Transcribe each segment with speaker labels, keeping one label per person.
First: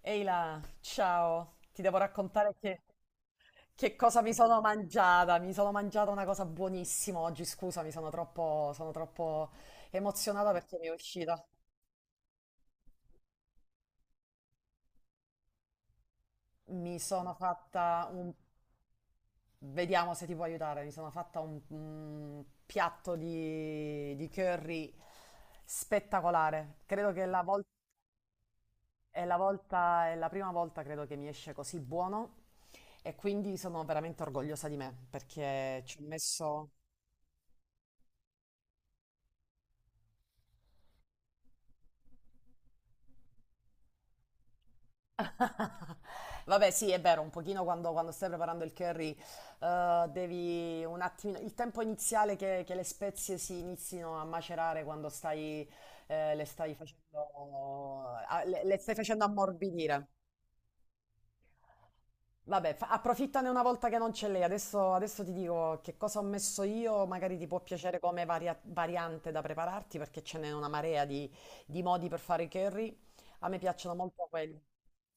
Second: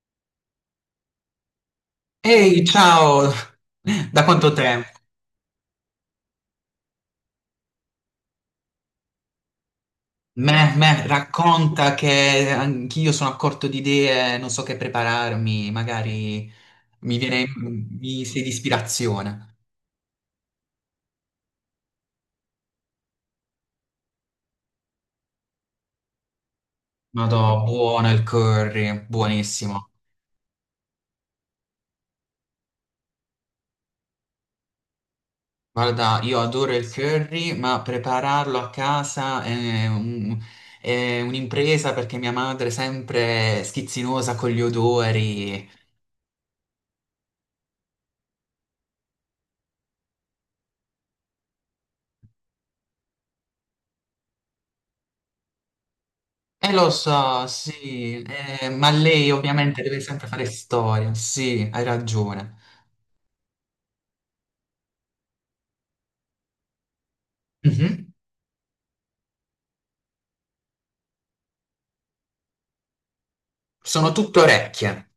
Speaker 1: Ehi là, ciao, ti devo raccontare
Speaker 2: Ehi,
Speaker 1: che,
Speaker 2: ciao!
Speaker 1: che cosa
Speaker 2: Da
Speaker 1: mi
Speaker 2: quanto
Speaker 1: sono
Speaker 2: tempo?
Speaker 1: mangiata. Mi sono mangiata una cosa buonissima oggi, scusami, sono troppo emozionata perché mi è uscita.
Speaker 2: Racconta che anch'io sono a corto di idee, non so che prepararmi, magari
Speaker 1: Mi
Speaker 2: mi
Speaker 1: sono
Speaker 2: viene,
Speaker 1: fatta
Speaker 2: mi
Speaker 1: un...
Speaker 2: sei di ispirazione.
Speaker 1: Vediamo se ti può aiutare, mi sono fatta un piatto di curry spettacolare. Credo che la vol-
Speaker 2: Madò, buono il curry,
Speaker 1: È la
Speaker 2: buonissimo.
Speaker 1: volta, è la prima volta credo che mi esce così buono e quindi sono veramente orgogliosa di me perché ci ho
Speaker 2: Guarda, io
Speaker 1: messo...
Speaker 2: adoro il curry, ma prepararlo a casa è un- è un'impresa perché mia madre è sempre schizzinosa con gli odori.
Speaker 1: Vabbè, sì, è vero, un pochino quando stai preparando il curry, devi un attimino, il tempo iniziale che le spezie si inizino a macerare quando stai, le
Speaker 2: E
Speaker 1: stai
Speaker 2: lo so,
Speaker 1: facendo,
Speaker 2: sì,
Speaker 1: a- le, le
Speaker 2: ma
Speaker 1: stai facendo
Speaker 2: lei ovviamente deve
Speaker 1: ammorbidire.
Speaker 2: sempre fare storia, sì, hai ragione.
Speaker 1: Vabbè, approfittane una volta che non c'è lei. Adesso ti dico che cosa ho messo io, magari ti può piacere
Speaker 2: Mhm.
Speaker 1: come variante da prepararti, perché ce n'è una marea di modi per fare i curry. A me piacciono
Speaker 2: Sono
Speaker 1: molto
Speaker 2: tutte
Speaker 1: quelli.
Speaker 2: orecchie.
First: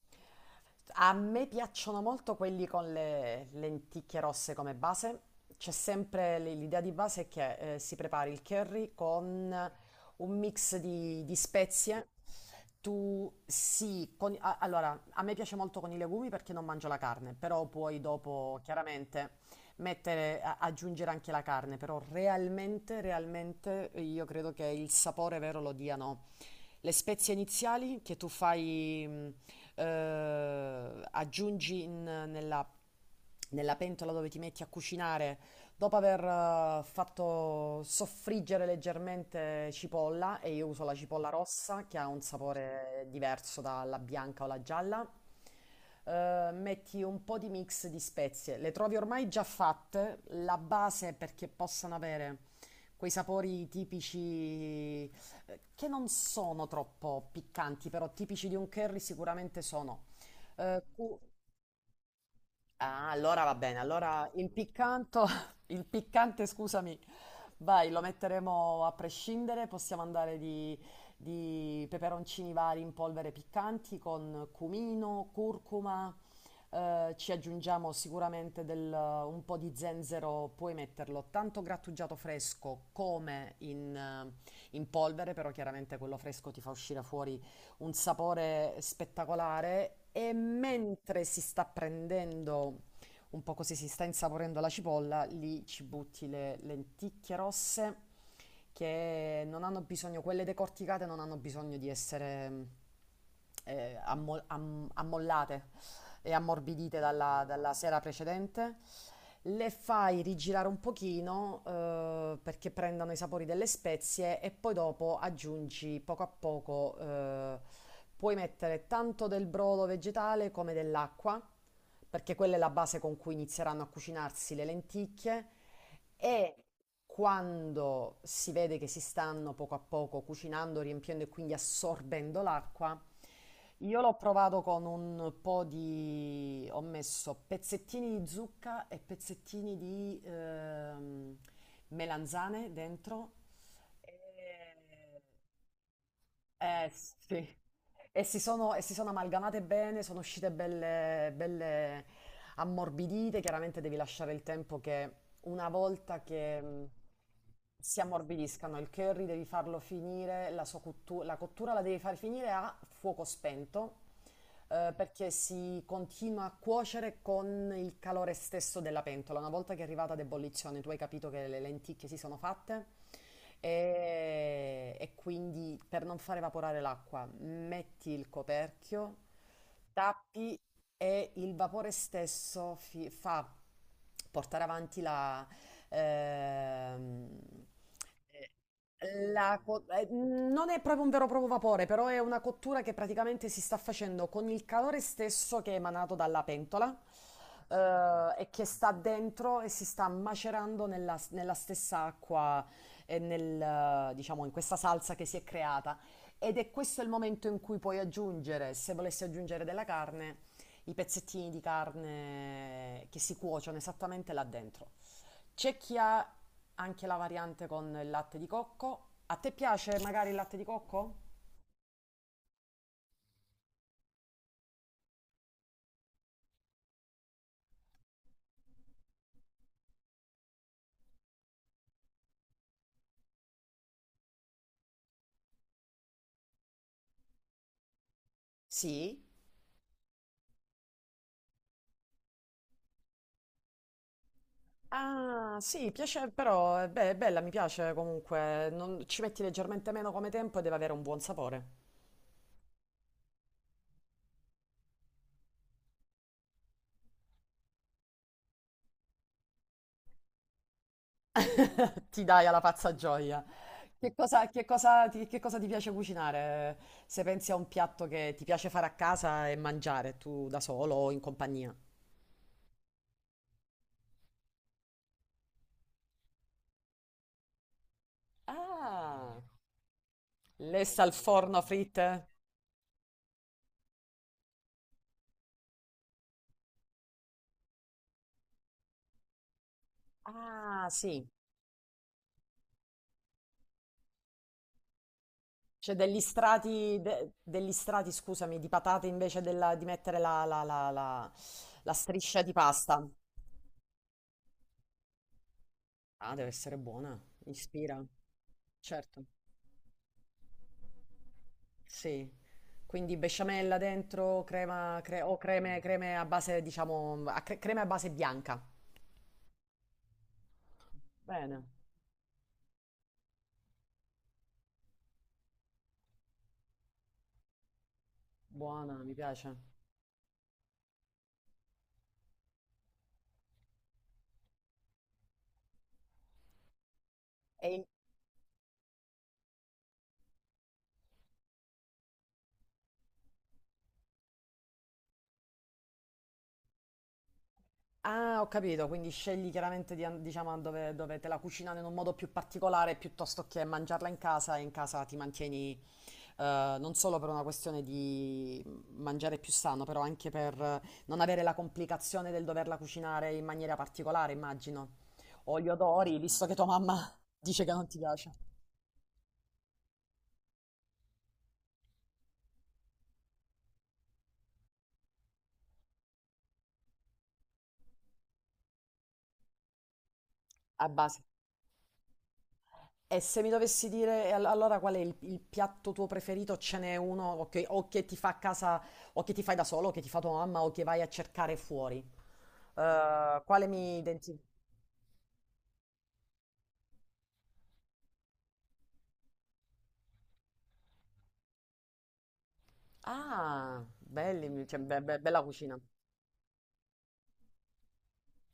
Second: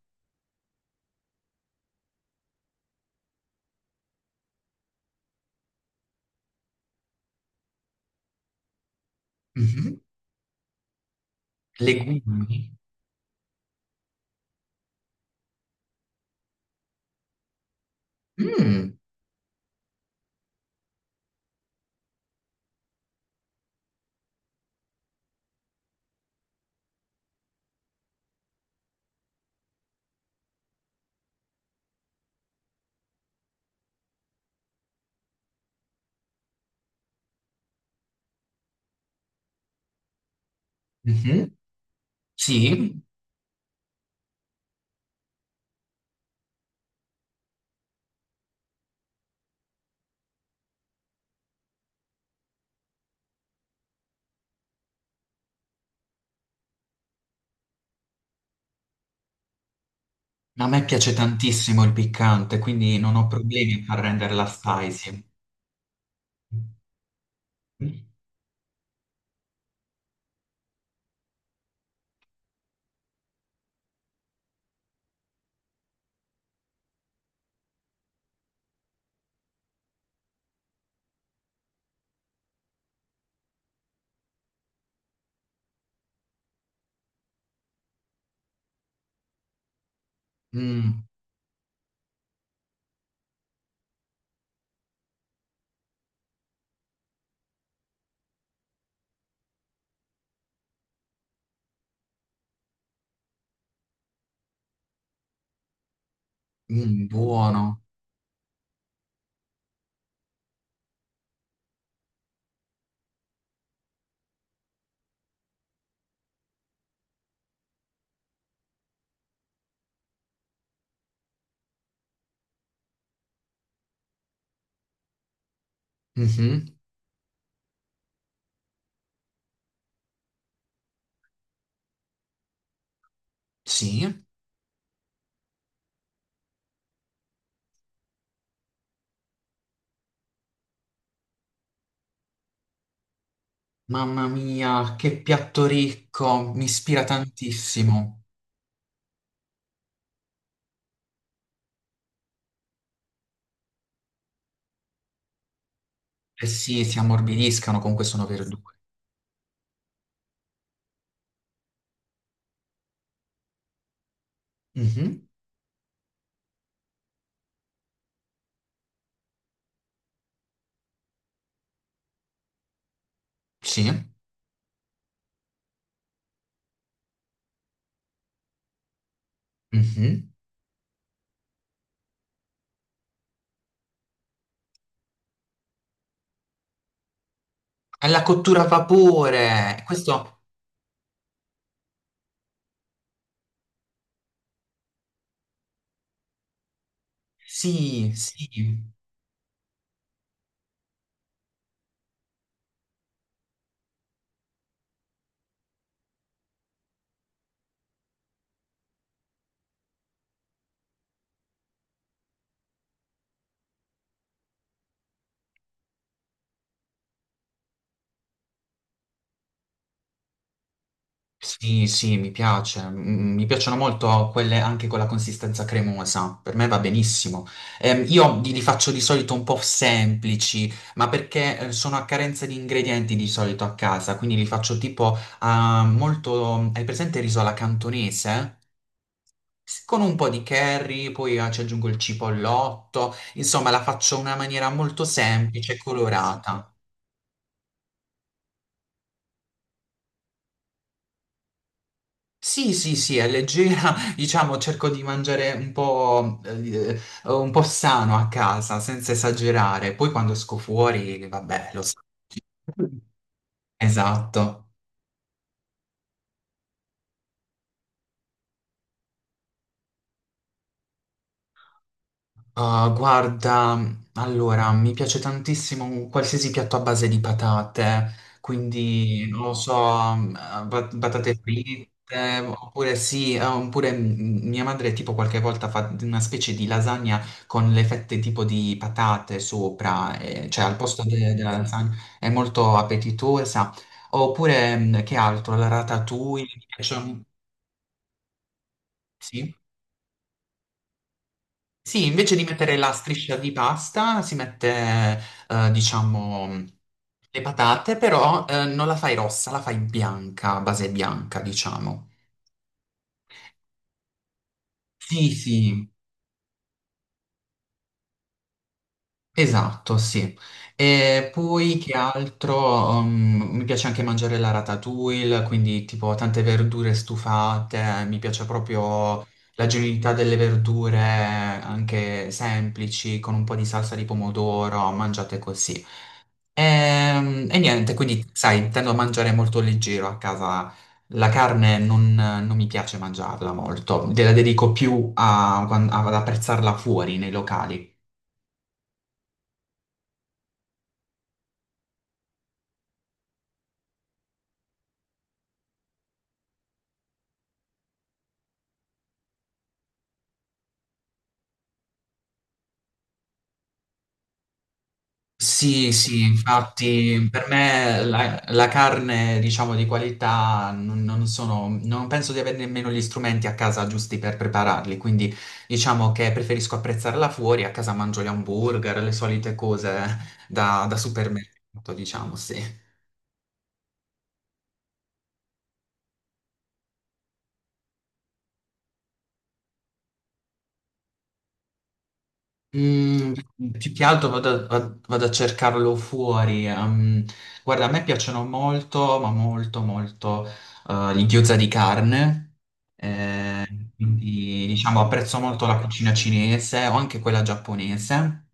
Speaker 1: A me piacciono molto quelli con le lenticchie rosse come base. C'è sempre l'idea di base che si prepari il curry con
Speaker 2: Mhm.
Speaker 1: un mix di spezie.
Speaker 2: Legumi.
Speaker 1: Tu sì, allora a me piace molto con i legumi perché non mangio la carne, però poi dopo
Speaker 2: Mm.
Speaker 1: chiaramente mettere, aggiungere anche la carne, però realmente io credo che il sapore vero lo diano le spezie iniziali che tu fai, aggiungi nella, nella pentola dove ti metti a cucinare, dopo aver fatto soffriggere leggermente cipolla, e io uso la cipolla
Speaker 2: Mhm.
Speaker 1: rossa che ha un
Speaker 2: Sì,
Speaker 1: sapore diverso dalla bianca o la gialla. Metti un po' di mix di spezie, le trovi ormai già fatte, la base perché possano avere quei sapori tipici, che non sono troppo piccanti, però tipici di un curry sicuramente sono.
Speaker 2: a
Speaker 1: Eh,
Speaker 2: me piace
Speaker 1: cu-
Speaker 2: tantissimo il piccante, quindi
Speaker 1: Ah,
Speaker 2: non ho
Speaker 1: allora va bene.
Speaker 2: problemi a far
Speaker 1: Allora
Speaker 2: renderla
Speaker 1: il
Speaker 2: spicy.
Speaker 1: piccanto, il piccante, scusami, vai, lo metteremo a prescindere. Possiamo andare di peperoncini vari in polvere piccanti con cumino, curcuma. Ci aggiungiamo sicuramente un po' di zenzero, puoi metterlo tanto grattugiato fresco come in, in polvere, però chiaramente quello fresco ti fa uscire fuori un sapore spettacolare e
Speaker 2: Mm.
Speaker 1: mentre si sta prendendo un po' così, si sta insaporendo la cipolla, lì ci butti le lenticchie rosse che non hanno bisogno, quelle decorticate non hanno bisogno di essere ammollate e ammorbidite
Speaker 2: Mm,
Speaker 1: dalla, dalla
Speaker 2: buono.
Speaker 1: sera precedente. Le fai rigirare un pochino perché prendano i sapori delle spezie e poi dopo aggiungi poco a poco, puoi mettere tanto del brodo vegetale come dell'acqua, perché quella è la base con cui inizieranno a cucinarsi le lenticchie e
Speaker 2: Mhm.
Speaker 1: quando si vede che si stanno poco a poco cucinando, riempiendo e quindi assorbendo l'acqua, io
Speaker 2: Sì,
Speaker 1: l'ho provato con un po' di... ho messo pezzettini di zucca e pezzettini di melanzane dentro.
Speaker 2: mamma mia,
Speaker 1: E...
Speaker 2: che piatto ricco, mi
Speaker 1: Eh
Speaker 2: ispira
Speaker 1: sì, e
Speaker 2: tantissimo.
Speaker 1: si sono amalgamate bene, sono uscite belle, belle ammorbidite, chiaramente devi lasciare il tempo che una volta
Speaker 2: Eh
Speaker 1: che
Speaker 2: sì, si ammorbidiscano,
Speaker 1: si
Speaker 2: comunque sono verdure.
Speaker 1: ammorbidiscano, il curry devi farlo finire, la sua la cottura la devi far finire a fuoco spento,
Speaker 2: Mhm.
Speaker 1: perché si continua a cuocere con il calore stesso della pentola. Una volta che è arrivata ad ebollizione, tu hai capito che le lenticchie si sono fatte.
Speaker 2: Sì.
Speaker 1: E quindi per non far evaporare l'acqua, metti il coperchio,
Speaker 2: Mhm.
Speaker 1: tappi e il vapore stesso fa portare avanti la, ehm,
Speaker 2: È la
Speaker 1: eh,
Speaker 2: cottura a vapore. Questo
Speaker 1: non è proprio un vero e proprio vapore, però è una cottura che praticamente si sta facendo con il calore stesso che è emanato dalla pentola.
Speaker 2: sì, sì,
Speaker 1: E che sta dentro e si sta macerando nella, nella stessa acqua e nel, diciamo, in questa salsa che si è creata. Ed è questo il momento in cui puoi aggiungere, se volessi aggiungere della carne, i pezzettini di carne che si cuociono esattamente là dentro. C'è chi ha anche la variante con il latte di cocco. A te piace magari il latte di cocco?
Speaker 2: sì, sì, mi piace. Mm, mi piacciono molto quelle anche con la consistenza cremosa. Per me va benissimo. Io li faccio di solito un po' semplici, ma perché sono a carenza di ingredienti di solito a casa, quindi li faccio tipo molto... Hai presente il riso alla cantonese?
Speaker 1: Sì?
Speaker 2: S- Con un po' di curry, poi ci aggiungo il cipollotto, insomma la faccio in una maniera molto
Speaker 1: Ah,
Speaker 2: semplice e
Speaker 1: sì, piace,
Speaker 2: colorata.
Speaker 1: però beh, è bella, mi piace comunque. Non- ci metti leggermente meno come tempo e deve avere un buon sapore.
Speaker 2: Sì, sì, sì, è leggera, diciamo, cerco di mangiare un po' sano a casa, senza esagerare. Poi quando esco fuori, vabbè, lo so.
Speaker 1: Ti dai alla pazza gioia. Che cosa, che
Speaker 2: Esatto.
Speaker 1: cosa ti, che cosa ti piace cucinare? Se pensi a un piatto che ti piace fare a casa e mangiare tu da solo o in compagnia?
Speaker 2: Ah, guarda, allora, mi piace tantissimo un qualsiasi piatto a base di patate, quindi,
Speaker 1: Ah.
Speaker 2: non lo so, mm, ba-
Speaker 1: Lessa al
Speaker 2: patate
Speaker 1: forno fritte?
Speaker 2: fritte, oppure sì, oppure mia madre tipo qualche volta fa una specie di lasagna con le fette tipo di patate sopra, cioè al
Speaker 1: Ah,
Speaker 2: posto
Speaker 1: sì.
Speaker 2: de- della lasagna, è molto appetitosa. Oppure, che altro, la
Speaker 1: C'è degli
Speaker 2: ratatouille, mi piace,
Speaker 1: strati,
Speaker 2: un-
Speaker 1: degli strati, scusami, di patate
Speaker 2: sì?
Speaker 1: di mettere la
Speaker 2: Sì, invece
Speaker 1: striscia
Speaker 2: di
Speaker 1: di
Speaker 2: mettere la
Speaker 1: pasta.
Speaker 2: striscia di pasta si mette,
Speaker 1: Ah, deve
Speaker 2: diciamo,
Speaker 1: essere buona.
Speaker 2: le patate,
Speaker 1: Ispira.
Speaker 2: però non la fai
Speaker 1: Certo.
Speaker 2: rossa, la fai bianca, a base bianca, diciamo.
Speaker 1: Sì. Quindi besciamella dentro, crema, cre-
Speaker 2: Sì,
Speaker 1: o creme,
Speaker 2: sì,
Speaker 1: creme a base, diciamo, a crema a base bianca.
Speaker 2: esatto, sì. E
Speaker 1: Bene.
Speaker 2: poi che altro? Mi piace anche mangiare la ratatouille, quindi tipo tante verdure stufate, mi piace
Speaker 1: Buona, mi
Speaker 2: proprio
Speaker 1: piace.
Speaker 2: la genuinità delle verdure, anche semplici, con un po' di salsa di pomodoro, mangiate così. E,
Speaker 1: E,
Speaker 2: niente, quindi sai, tendo a mangiare molto leggero a casa. La carne non, non mi piace mangiarla molto, la dedico più a- ad apprezzarla fuori nei locali.
Speaker 1: ah, ho capito, quindi scegli chiaramente di, diciamo, dove, dove te la cucinano in un modo più particolare piuttosto che mangiarla in casa e in casa ti mantieni non solo per una questione di mangiare più sano, però anche per non avere la complicazione del doverla cucinare in maniera particolare, immagino. O gli
Speaker 2: Sì,
Speaker 1: odori,
Speaker 2: sì,
Speaker 1: visto che tua mamma
Speaker 2: infatti per
Speaker 1: dice che non ti
Speaker 2: me
Speaker 1: piace.
Speaker 2: la, la carne, diciamo, di qualità non, non sono, non penso di avere nemmeno gli strumenti a casa giusti per prepararli, quindi diciamo che preferisco apprezzarla fuori, a casa mangio gli hamburger, le solite cose da,
Speaker 1: A
Speaker 2: da
Speaker 1: base.
Speaker 2: supermercato, diciamo, sì.
Speaker 1: E se mi dovessi dire allora qual è il piatto tuo preferito, ce n'è uno o che ti fa a casa, o che ti fai da solo, o che ti fa tua mamma, o che vai a cercare fuori?
Speaker 2: Mm,
Speaker 1: Quale
Speaker 2: più
Speaker 1: mi
Speaker 2: che altro
Speaker 1: identifica?
Speaker 2: vado, a vado a cercarlo fuori. Guarda, a me piacciono molto, ma molto, molto gli gyoza di carne. eh,
Speaker 1: Ah, belli,
Speaker 2: quindi,
Speaker 1: cioè,
Speaker 2: diciamo, apprezzo
Speaker 1: bella
Speaker 2: molto la
Speaker 1: cucina.
Speaker 2: cucina cinese o anche quella giapponese.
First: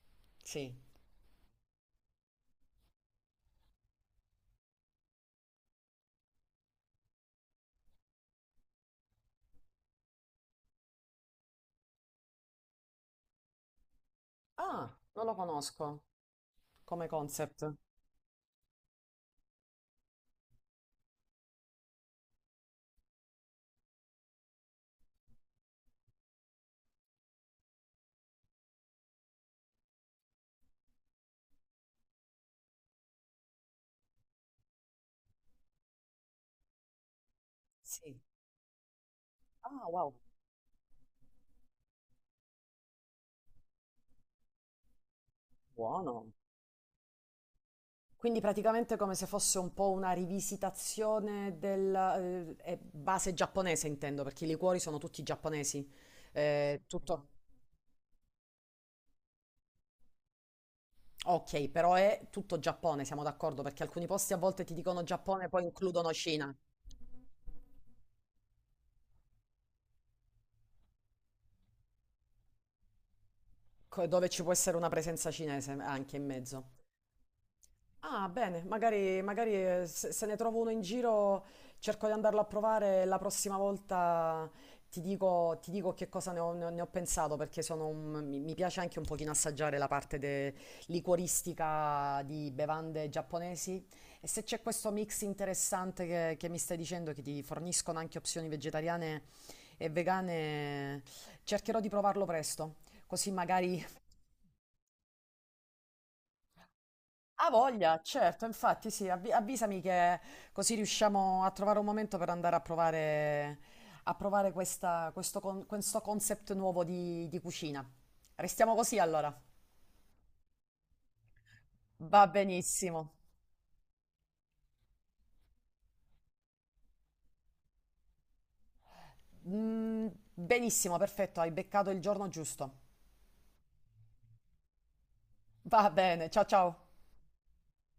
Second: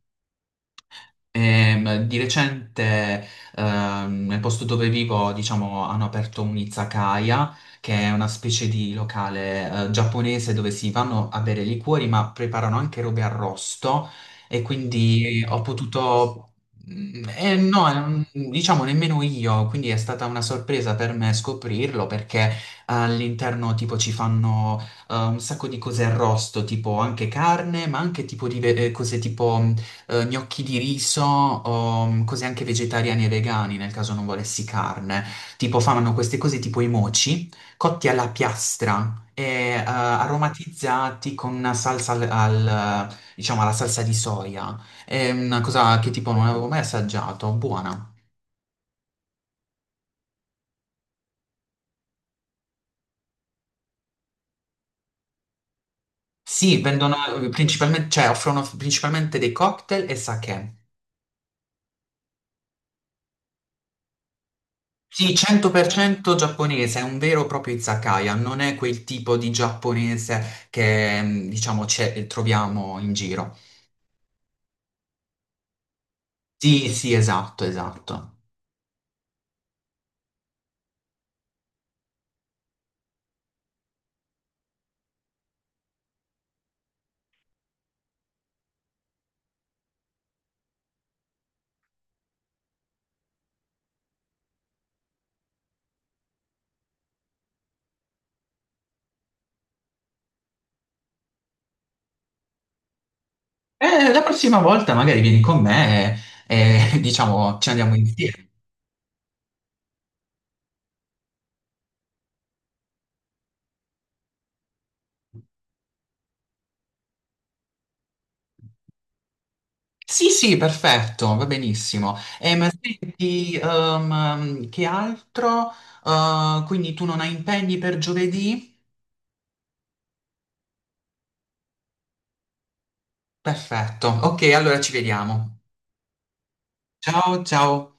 Speaker 1: Sì.
Speaker 2: Di recente, nel posto dove vivo, diciamo, hanno aperto un'izakaya, che è una specie di locale, giapponese dove si vanno a bere liquori, ma preparano anche robe arrosto. E
Speaker 1: Ah, non lo
Speaker 2: quindi ho
Speaker 1: conosco
Speaker 2: potuto.
Speaker 1: come concept.
Speaker 2: No, diciamo nemmeno io, quindi è stata una sorpresa per me scoprirlo perché all'interno tipo ci fanno un sacco di cose arrosto, tipo anche carne, ma anche tipo di ve- cose tipo gnocchi di riso o cose anche vegetariane e vegani nel caso non volessi carne. Tipo fanno queste cose tipo i moci, cotti
Speaker 1: Sì.
Speaker 2: alla piastra e
Speaker 1: Ah, wow,
Speaker 2: aromatizzati con una salsa al, al, diciamo alla salsa di soia. È una cosa che tipo
Speaker 1: buono.
Speaker 2: non avevo mai assaggiato, buona.
Speaker 1: Quindi praticamente come se fosse un po' una rivisitazione del base giapponese, intendo, perché i liquori sono tutti giapponesi.
Speaker 2: Sì, vendono
Speaker 1: Tutto.
Speaker 2: principalmente, cioè offrono principalmente dei cocktail e sake.
Speaker 1: Ok, però è tutto Giappone, siamo d'accordo, perché alcuni posti a volte ti dicono
Speaker 2: Sì,
Speaker 1: Giappone, poi includono
Speaker 2: 100%
Speaker 1: Cina,
Speaker 2: giapponese, è un vero e proprio izakaya, non è quel tipo di giapponese che, mm, diciamo, c'è- troviamo in giro.
Speaker 1: dove ci può essere una presenza cinese anche in mezzo.
Speaker 2: Sì, sì, esatto,
Speaker 1: Ah,
Speaker 2: esatto.
Speaker 1: bene, se ne trovo uno in giro cerco di andarlo a provare e la prossima volta ti dico che cosa ne ho pensato perché sono mi piace anche un pochino assaggiare la parte liquoristica di bevande giapponesi e se c'è questo mix interessante che mi stai dicendo che ti forniscono anche opzioni vegetariane e vegane, cercherò di provarlo presto, così magari.
Speaker 2: La prossima volta magari vieni con me e,
Speaker 1: Ha
Speaker 2: diciamo, ci andiamo
Speaker 1: voglia, certo,
Speaker 2: insieme.
Speaker 1: infatti sì, avvisami che così riusciamo a trovare un momento per andare a provare questo concept nuovo di cucina. Restiamo così allora.
Speaker 2: Sì, sì, perfetto, va benissimo.
Speaker 1: Va
Speaker 2: E ma
Speaker 1: benissimo.
Speaker 2: ti, che altro? Quindi tu non hai impegni per giovedì?
Speaker 1: Mm, benissimo, perfetto, hai beccato il giorno giusto.
Speaker 2: Perfetto. Ok, allora ci vediamo.
Speaker 1: Va bene, ciao ciao.
Speaker 2: Ciao, ciao.